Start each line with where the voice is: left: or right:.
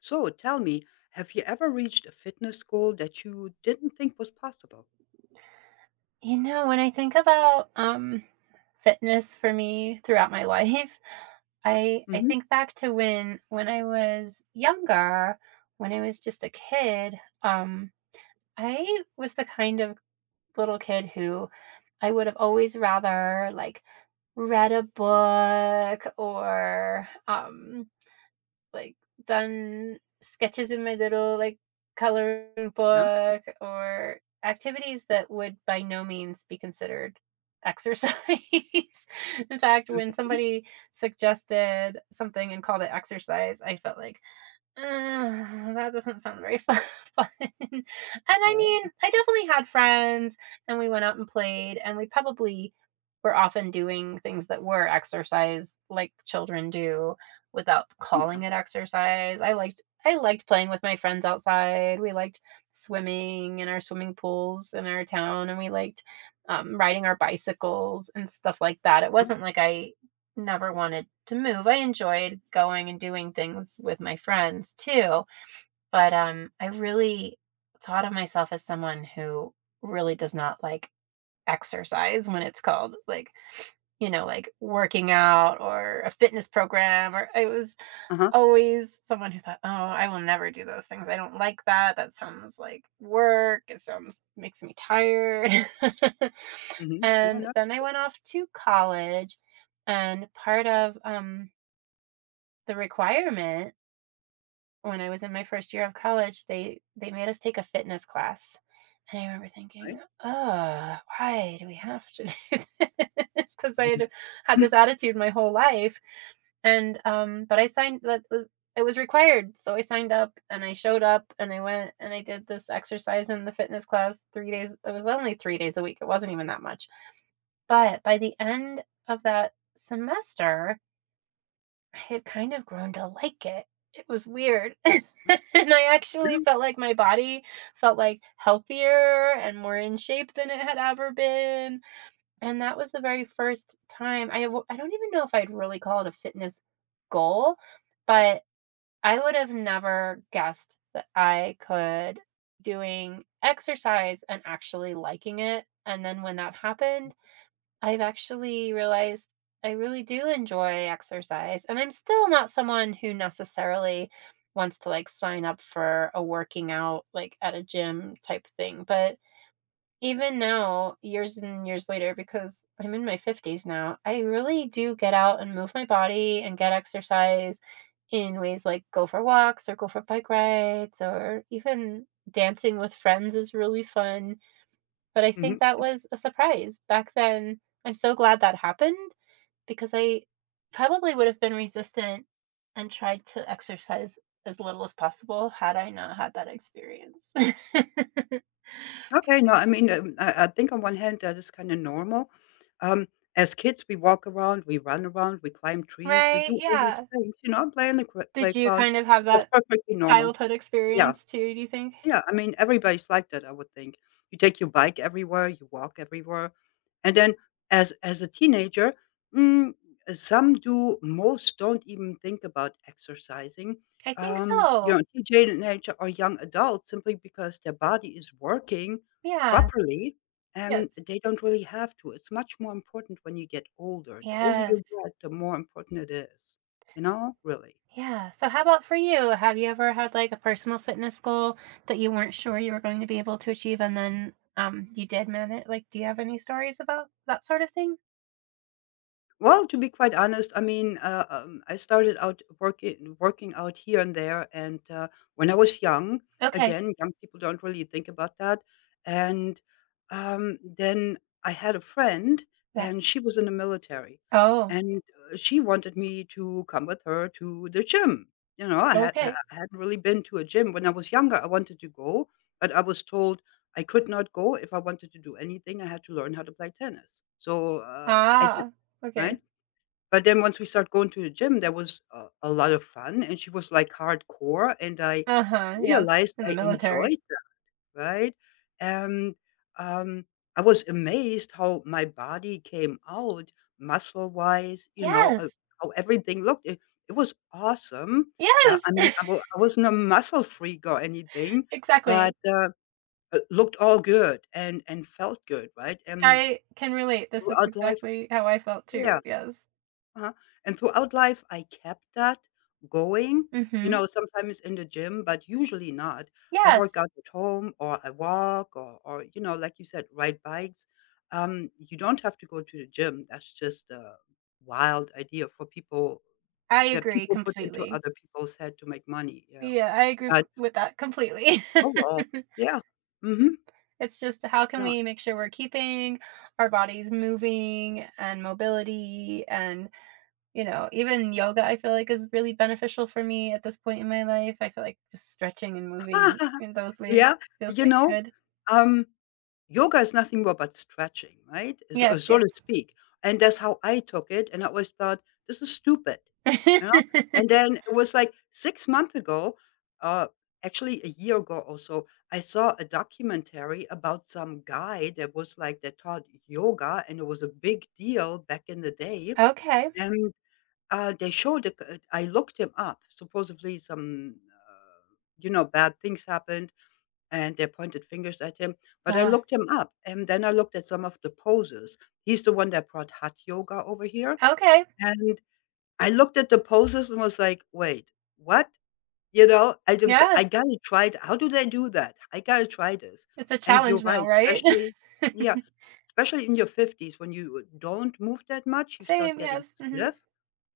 left: So tell me, have you ever reached a fitness goal that you didn't think was possible?
right: You know, when I think about, fitness for me throughout my life, I
left: Mhm.
right: think back to when I was younger, when I was just a kid, I was the kind of little kid who I would have always rather, like, read a book or, like done sketches in my little like coloring
left: Yeah.
right: book or activities that would by no means be considered exercise. In fact, when
left: Okay.
right: somebody suggested something and called it exercise, I felt like, that doesn't sound very fun. Fun. And I
left: Okay.
right: mean, I definitely had friends and we went out and played and we probably were often doing things that were exercise like children do without
left: Yeah.
right: calling it exercise. I liked playing with my friends outside. We liked swimming in our swimming pools in our town and we liked riding our bicycles and stuff like that. It
left: Uh-huh.
right: wasn't like I never wanted to move. I enjoyed going and doing things with my friends too, but I really thought of myself as someone who really does not like exercise when it's called, like, like working out or a fitness program, or it was
left: Uh-huh.
right: always someone who thought, "Oh, I will never do those things. I don't like that. That sounds like work. It sounds makes me tired."
left: Mhm. Yeah,
right: And
left: no,
right: then I went off to college, and part of the requirement when I was in my first year of college, they made us take a fitness class. And I remember thinking,
left: right.
right: "Oh, why do we have to do this?" Because I
left: Mhm.
right: had had
left: Mm,
right: this attitude my whole life. And but I signed, that was, it was required. So I signed up and I showed up and I went and I did this exercise in the fitness class 3 days. It was only 3 days a week. It wasn't even that much. But by the end of that semester, I had kind of grown to like it. It was weird. And I actually
left: Yeah.
right: felt like my body felt, like, healthier and more in shape than it had ever been, and that was the very first time I w I don't even know if I'd really call it a fitness goal, but I would have never guessed that I could doing exercise and actually liking it, and then when that happened I've actually realized I really do enjoy exercise, and I'm still not someone who necessarily wants to like sign up for a working out like at a gym type thing. But even now, years and years later, because I'm in my 50s now, I really do get out and move my body and get exercise in ways like go for walks or go for bike rides or even dancing with friends is really fun. But I
left: Mhm.
right: think that was a surprise back then. I'm so glad that happened because I probably would have been resistant and tried to exercise as little as possible had I not had that experience.
left: Okay, no, I mean, I think on one hand, that is kinda normal. Um, as kids, we walk around, we run around, we climb trees, we
right: Right,
left: do all these
right: yeah.
left: things, you know, play in the cr
right: Did you
left: playground.
right: kind of have
left: That's
right: that
left: perfectly normal.
right: childhood
left: Yeah.
right: experience too, do you think?
left: Yeah, I mean, everybody's like that, I would think. You take your bike everywhere, you walk everywhere, and then as a teenager, mm, some do, most don't even think about exercising.
right: I think
left: You
right: so.
left: know, teenager or young adults simply because their body is working
right: Yeah,
left: properly and
right: yes.
left: they don't really have to. It's much more important when you get older. The older
right: Yes.
left: you get, the more important it is, you know, really.
right: Yeah. So how about for you? Have you ever had like a personal fitness goal that you weren't sure you were going to be able to achieve and then you did manage? Like, do you have any stories about that sort of thing?
left: Well, to be quite honest, I mean, I started out working out here and there, and when I was young,
right: Okay.
left: again, young people don't really think about that. And then I had a friend,
right: Yes.
left: and she was in the military,
right: Oh,
left: and she wanted me to come with her to the gym. You know, I had I
right: okay.
left: I hadn't really been to a gym when I was younger. I wanted to go, but I was told I could not go if I wanted to do anything. I had to learn how to play tennis, so I did,
right: Ah,
left: right?
right: okay.
left: But then once we start going to the gym, that was a lot of fun, and she was, like, hardcore, and I
right: Uh-huh. Yes.
left: realized
right: In the
left: I
right: military.
left: enjoyed that, right? And, um, I was amazed how my body came out muscle-wise, you know,
right: Yes.
left: how everything looked. It was awesome. Yeah, I
right: Yes.
left: mean, I wasn't a muscle freak or anything, but,
right: Exactly.
left: it looked all good and felt good, right? And
right: I can relate. This is
left: throughout life,
right: exactly how I felt
left: yeah.
right: too. Yes.
left: Uh-huh, and throughout life, I kept that going, you
right: Mm-hmm.
left: know, sometimes in the gym, but usually not. I work
right: Yes.
left: out at home or I walk or you know, like you said, ride bikes. You don't have to go to the gym. That's just a wild idea for people
right: I
left: that
right: agree
left: people put into
right: completely.
left: other people's head to make money, yeah,
right: Yeah, I agree
left: but
right: with that completely.
left: oh, well, yeah, mhm,
right: It's just how can
left: no.
right: we make sure we're keeping our bodies moving and mobility and, you know, even yoga I feel like is really beneficial for me at this point in my life. I feel like just stretching and moving in those ways
left: Yeah,
right: feels
left: you
right: like
left: know,
right: good.
left: um. Yoga is nothing more but stretching, right? Is
right: Yes,
left: so
right: yes.
left: to speak, and that's how I took it, and I always thought, "This is stupid," you know? And then it was, like, 6 months ago, uh, actually a year ago or so, I saw a documentary about some guy that was, like that taught yoga, and it was a big deal back in the day,
right: Okay.
left: and, they showed a c I looked him up. Supposedly some, you know, bad things happened, and they pointed fingers at him, but I
right: Ah,
left: looked him up, and then I looked at some of the poses. He's the one that brought Hatha Yoga over here,
right: okay.
left: and I looked at the poses and was like, "Wait, what?" You know, I
right: Yes.
left: gotta try it. How do they do that? I gotta try this.
right: It's a
left: And you're
right: challenge
left: right,
right: now, right?
left: especially yeah, especially in your 50s when you don't move that much, you start
right: Same,
left: getting
right: yes, mhm.
left: stiff.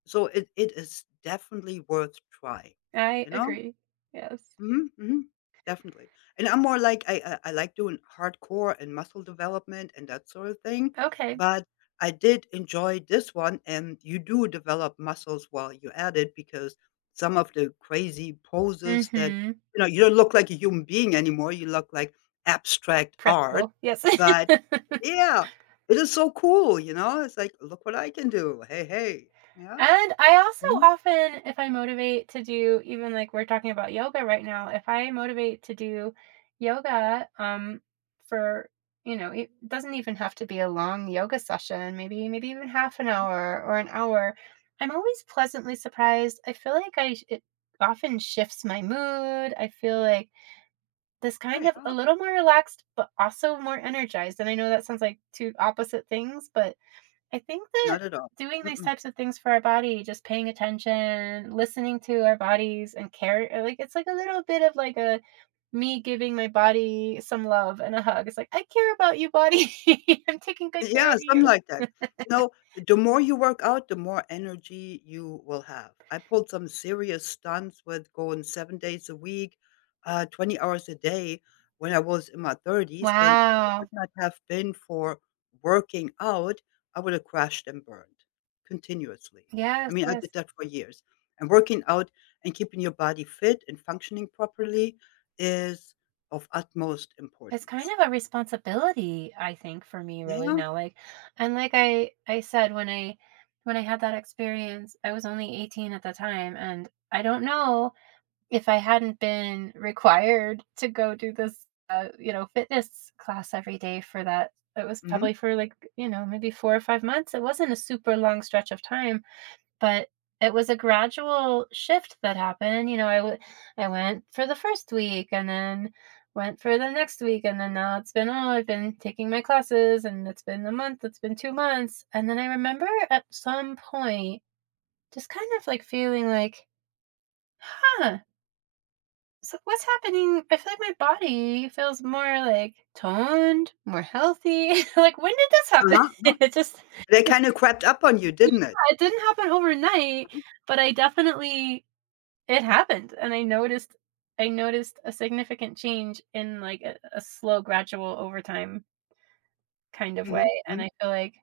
left: So it is definitely worth trying,
right: I
left: you know?
right: agree. Yes.
left: Mhm, mhm, definitely, and I'm more like I like doing hardcore and muscle development and that sort of thing,
right: Okay.
left: but I did enjoy this one, and you do develop muscles while you're at it because some of the crazy poses that
right: Mhm.
left: you know, you don't look like a human being anymore, you look like abstract art,
right: Pretzel. Yes.
left: but yeah, it is so cool, you know? It's like, "Look what I can do. Hey, hey." Yeah.
right: And I also
left: Mhm,
right: often, if I motivate to do even like we're talking about yoga right now, if I motivate to do yoga, for you know, it doesn't even have to be a long yoga session, maybe even half an
left: mhm.
right: hour or an hour. I'm always pleasantly surprised. I feel like I it often shifts my mood. I feel like this
left: Oh,
right: kind of
left: yeah.
right: a little more relaxed, but also more energized. And I know that sounds like two opposite things, but I think that
left: Not at all.
right: doing these
left: Mm-mm.
right: types of things for our body, just paying attention, listening to our bodies and care like, it's like a little bit of, like, a me giving my body some love and a hug. It's like, "I care about you, body. I'm taking good care
left: Yeah,
right: of
left: something like that.
right: you."
left: No, the more you work out, the more energy you will have. I pulled some serious stunts with going 7 days a week, 20 hours a day when I was in my 30s, and if it would
right: Wow.
left: not have been for working out, I would have crashed and burned continuously. I
right: Yes,
left: mean, I
right: yes.
left: did that for years. And working out and keeping your body fit and functioning properly is of utmost
right: It's kind
left: importance.
right: of a
left: So,
right: responsibility, I think, for me really
left: yeah.
right: now, like and like I said, when I had that experience, I was only 18 at the time, and I don't know if I hadn't been required to go do this, you know, fitness class every day for that it was
left: Mhm.
right: probably for, like, you know, maybe 4 or 5 months. It wasn't a super long stretch of time, but it was a gradual shift that happened, you know, I w I went for the 1st week and then went for the next week, and then now it's been, "Oh, I've been taking my classes," and it's been a month, it's been 2 months, and then I remember at some point just kind of, like, feeling like, "Huh, so what's happening? I feel like my body feels more like toned, more healthy. Like when did this happen?
left: Uh-huh. No,
right: It just
left: they kinda crept up on you,
right: yeah,
left: didn't it?
right: it didn't happen overnight,
left: Mhm,
right: but I definitely it happened and I noticed a significant change in like a slow gradual over time kind of way
left: mhm,
right: and
left: mhm.
right: I feel like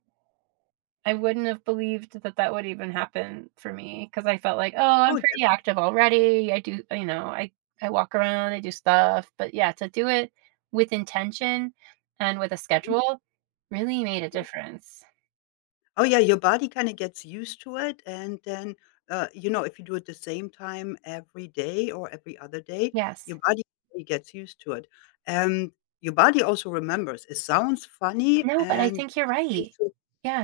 right: I wouldn't have believed that that would even happen for me because I felt like, "Oh,
left: Oh,
right: I'm pretty
left: definitely,
right: active already. I do you know, I walk around, I do stuff." But, yeah, to do it with intention and with a schedule really made a
left: mhm.
right: difference.
left: Oh, yeah, your body kinda gets used to it, and then, you know, if you do it the same time every day or every other day,
right: Yes.
left: your body really gets used to it. And your body also remembers. It sounds funny
right: No, but I
left: and
right: think you're
left: seems
right: right.
left: to,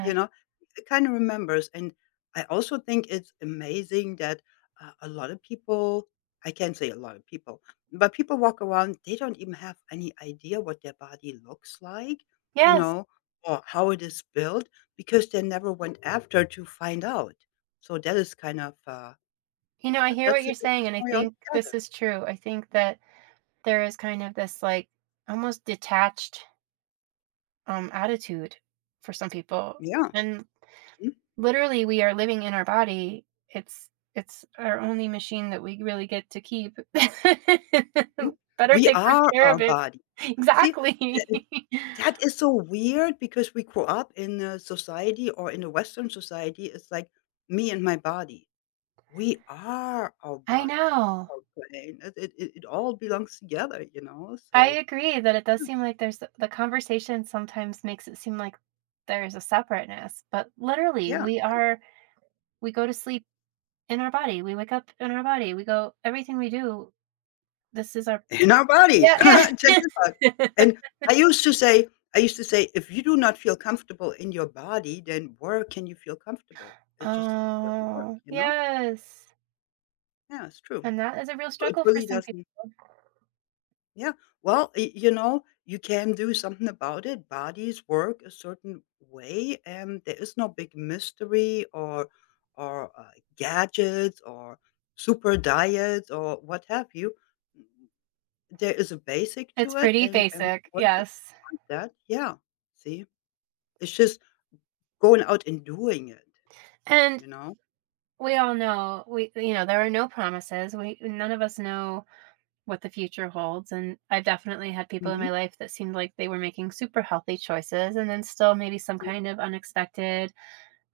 left: you know, it kinda remembers, and I also think it's amazing that, a lot of people I can't say a lot of people, but people walk around, they don't even have any idea what their body looks like, you
right: Yes.
left: know, or how it is built because they never went after to find out. So that is kind of,
right: You know, I hear what
left: that's a
right: you're
left: different
right: saying, and I
left: story
right: think
left: altogether.
right: this is true. I think that there is kind of this, like, almost detached, attitude for some people,
left: Yeah.
right: and
left: Mhm,
right: literally, we are living in our body. It's our only machine that we really get to keep.
left: mhm.
right: Better
left: We
right: take good
left: are
right: care
left: our
right: of it.
left: body. See,
right: Exactly.
left: that is so weird because we grew up in a society or in a Western society, it's like me and my body. We are our
right: I
left: body,
right: know.
left: our brain. It all belongs together, you know?
right: I
left: So,
right: agree that it does seem like there's the conversation sometimes makes it seem like there's a separateness, but literally,
left: yeah,
right: we are we go to sleep in our body, we wake up in our body, we go everything we do, this is our
left: in our body.
right: yeah,
left: Check
right: yeah.
left: this out. And I used to say I used to say, "If you do not feel comfortable in your body, then where can you feel comfortable?" It just doesn't work,
right: Oh,
left: you know?
right: yes.
left: Yeah, it's true.
right: And that is a real
left: So it
right: struggle for
left: really
right: some people.
left: doesn't. Yeah. Well, y- you know, you can do something about it. Bodies work a certain way, and there is no big mystery or gadgets or super diets or what have you. There is a basic to
right: It's
left: it,
right: pretty
left: and
right: basic,
left: once you
right: yes.
left: exploit that, yeah. See, it's just going out and doing it.
right: And
left: You know.
right: we all know we you know, there are no promises. We none of us know what the future holds, and I've definitely had people in my
left: Hmm.
right: life that seemed like they were making super healthy choices and then still maybe some kind of unexpected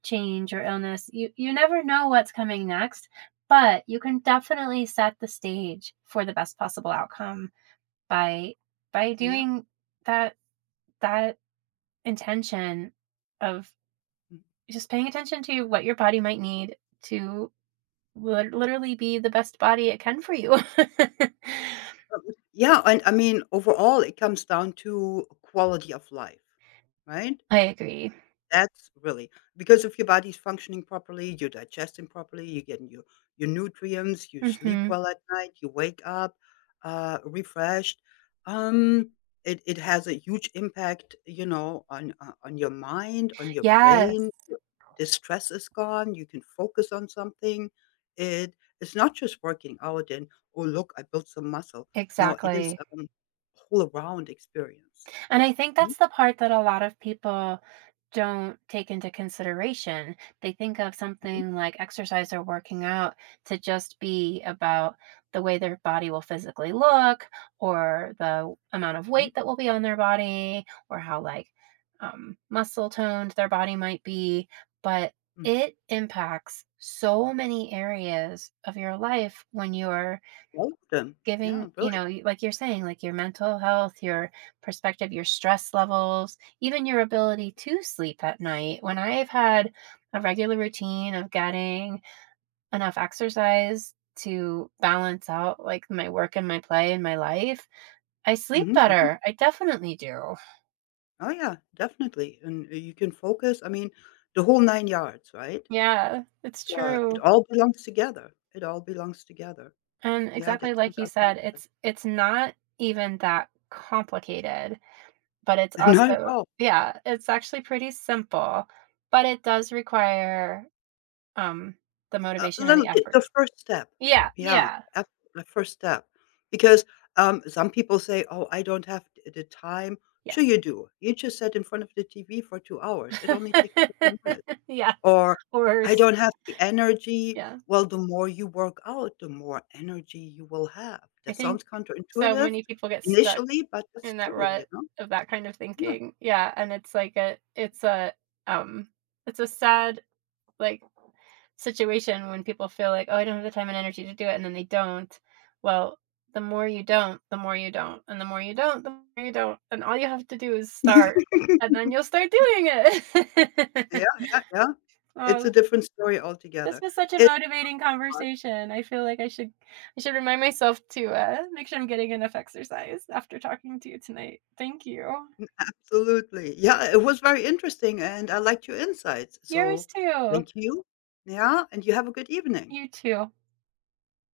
right: change or illness. You never know what's coming next, but you can definitely set the stage for the best possible outcome by by
left: Yeah.
right: doing that that intention of
left: Mm.
right: just paying attention to what your body might need to literally be the best body it can for you.
left: Um, Yeah, and I mean, overall, it comes down to quality of life, right?
right: I agree.
left: That's really because if your body's functioning properly, you're digesting properly, you're getting your nutrients, you sleep
right: Mhm.
left: well at night, you wake up, refreshed. Um, it has a huge impact, you know, on your mind, on your
right: Yes,
left: brain. Your the stress is gone, you can focus on something. It it's not just working out and, "Oh, look, I built some muscle." No, it is,
right: exactly.
left: whole around experience.
right: And I think
left: Mhm,
right: that's the part that a lot of people don't take into consideration. They think of
left: mhm,
right: something like exercise or working out to just be about the way their body will physically look or the amount of
left: mhm,
right: weight that will be on their body or how like muscle toned their body might be. But
left: mhm.
right: it impacts so many areas of your life when you're
left: All of them. Yeah,
right: giving you
left: really.
right: know like you're saying like your mental health your perspective your stress levels even your ability to sleep at night when I've had a regular routine of getting enough exercise to balance out like my work and my play and my life I sleep
left: Mhm, mhm.
right: better I definitely do
left: Oh, yeah, definitely, and, you can focus, I mean, the whole 9 yards, right?
right: yeah it's
left: It
right: true
left: all belongs together, it all belongs together.
right: and
left: Yeah,
right: exactly
left: that's not
right: like you
left: that
right: said
left: hard.
right: it's it's not even that complicated. But it's
left: Not at
right: also
left: all.
right: yeah, it's actually pretty simple, but it does require, um, the
left: A
right: motivation and
left: little
right: the
left: bit
right: effort.
left: the first step.
right: Yeah,
left: Yeah,
right: yeah,
left: af the first step, because, some people say, "Oh, I don't have the time." Sure
right: yes.
left: you do. You just sat in front of the TV for 2 hours. It only takes 30 minutes.
right: Yes,
left: Or, "I
right: worse,
left: don't have the energy."
right: yeah.
left: Well, the more you work out, the more energy you will have.
right: I
left: That
right: think
left: sounds
right: so
left: counterintuitive
right: many people get stuck
left: initially, but that's
right: in that
left: true, you
right: rut
left: know?
right: of that kind of
left: Yeah.
right: thinking, yeah, and it's like a it's a, um, it's a sad like situation when people feel like, "Oh, I don't have the time and energy to do it," and then they don't. Well, the more you don't, the more you don't, and the more you don't, the more you don't, and all you have to do is start, and then you'll start doing
left: Yeah,
right: it.
left: yeah, yeah. It's a
right: Oh,
left: different story
right: this
left: altogether.
right: was such a
left: It's
right: motivating conversation. I feel like I should remind myself to, make sure I'm getting enough exercise after talking to you tonight. Thank you.
left: Absolutely. Yeah, it was very interesting, and I liked your insights.
right: Yours
left: So
right: too.
left: thank you. Yeah, and you have a good evening.
right: You too.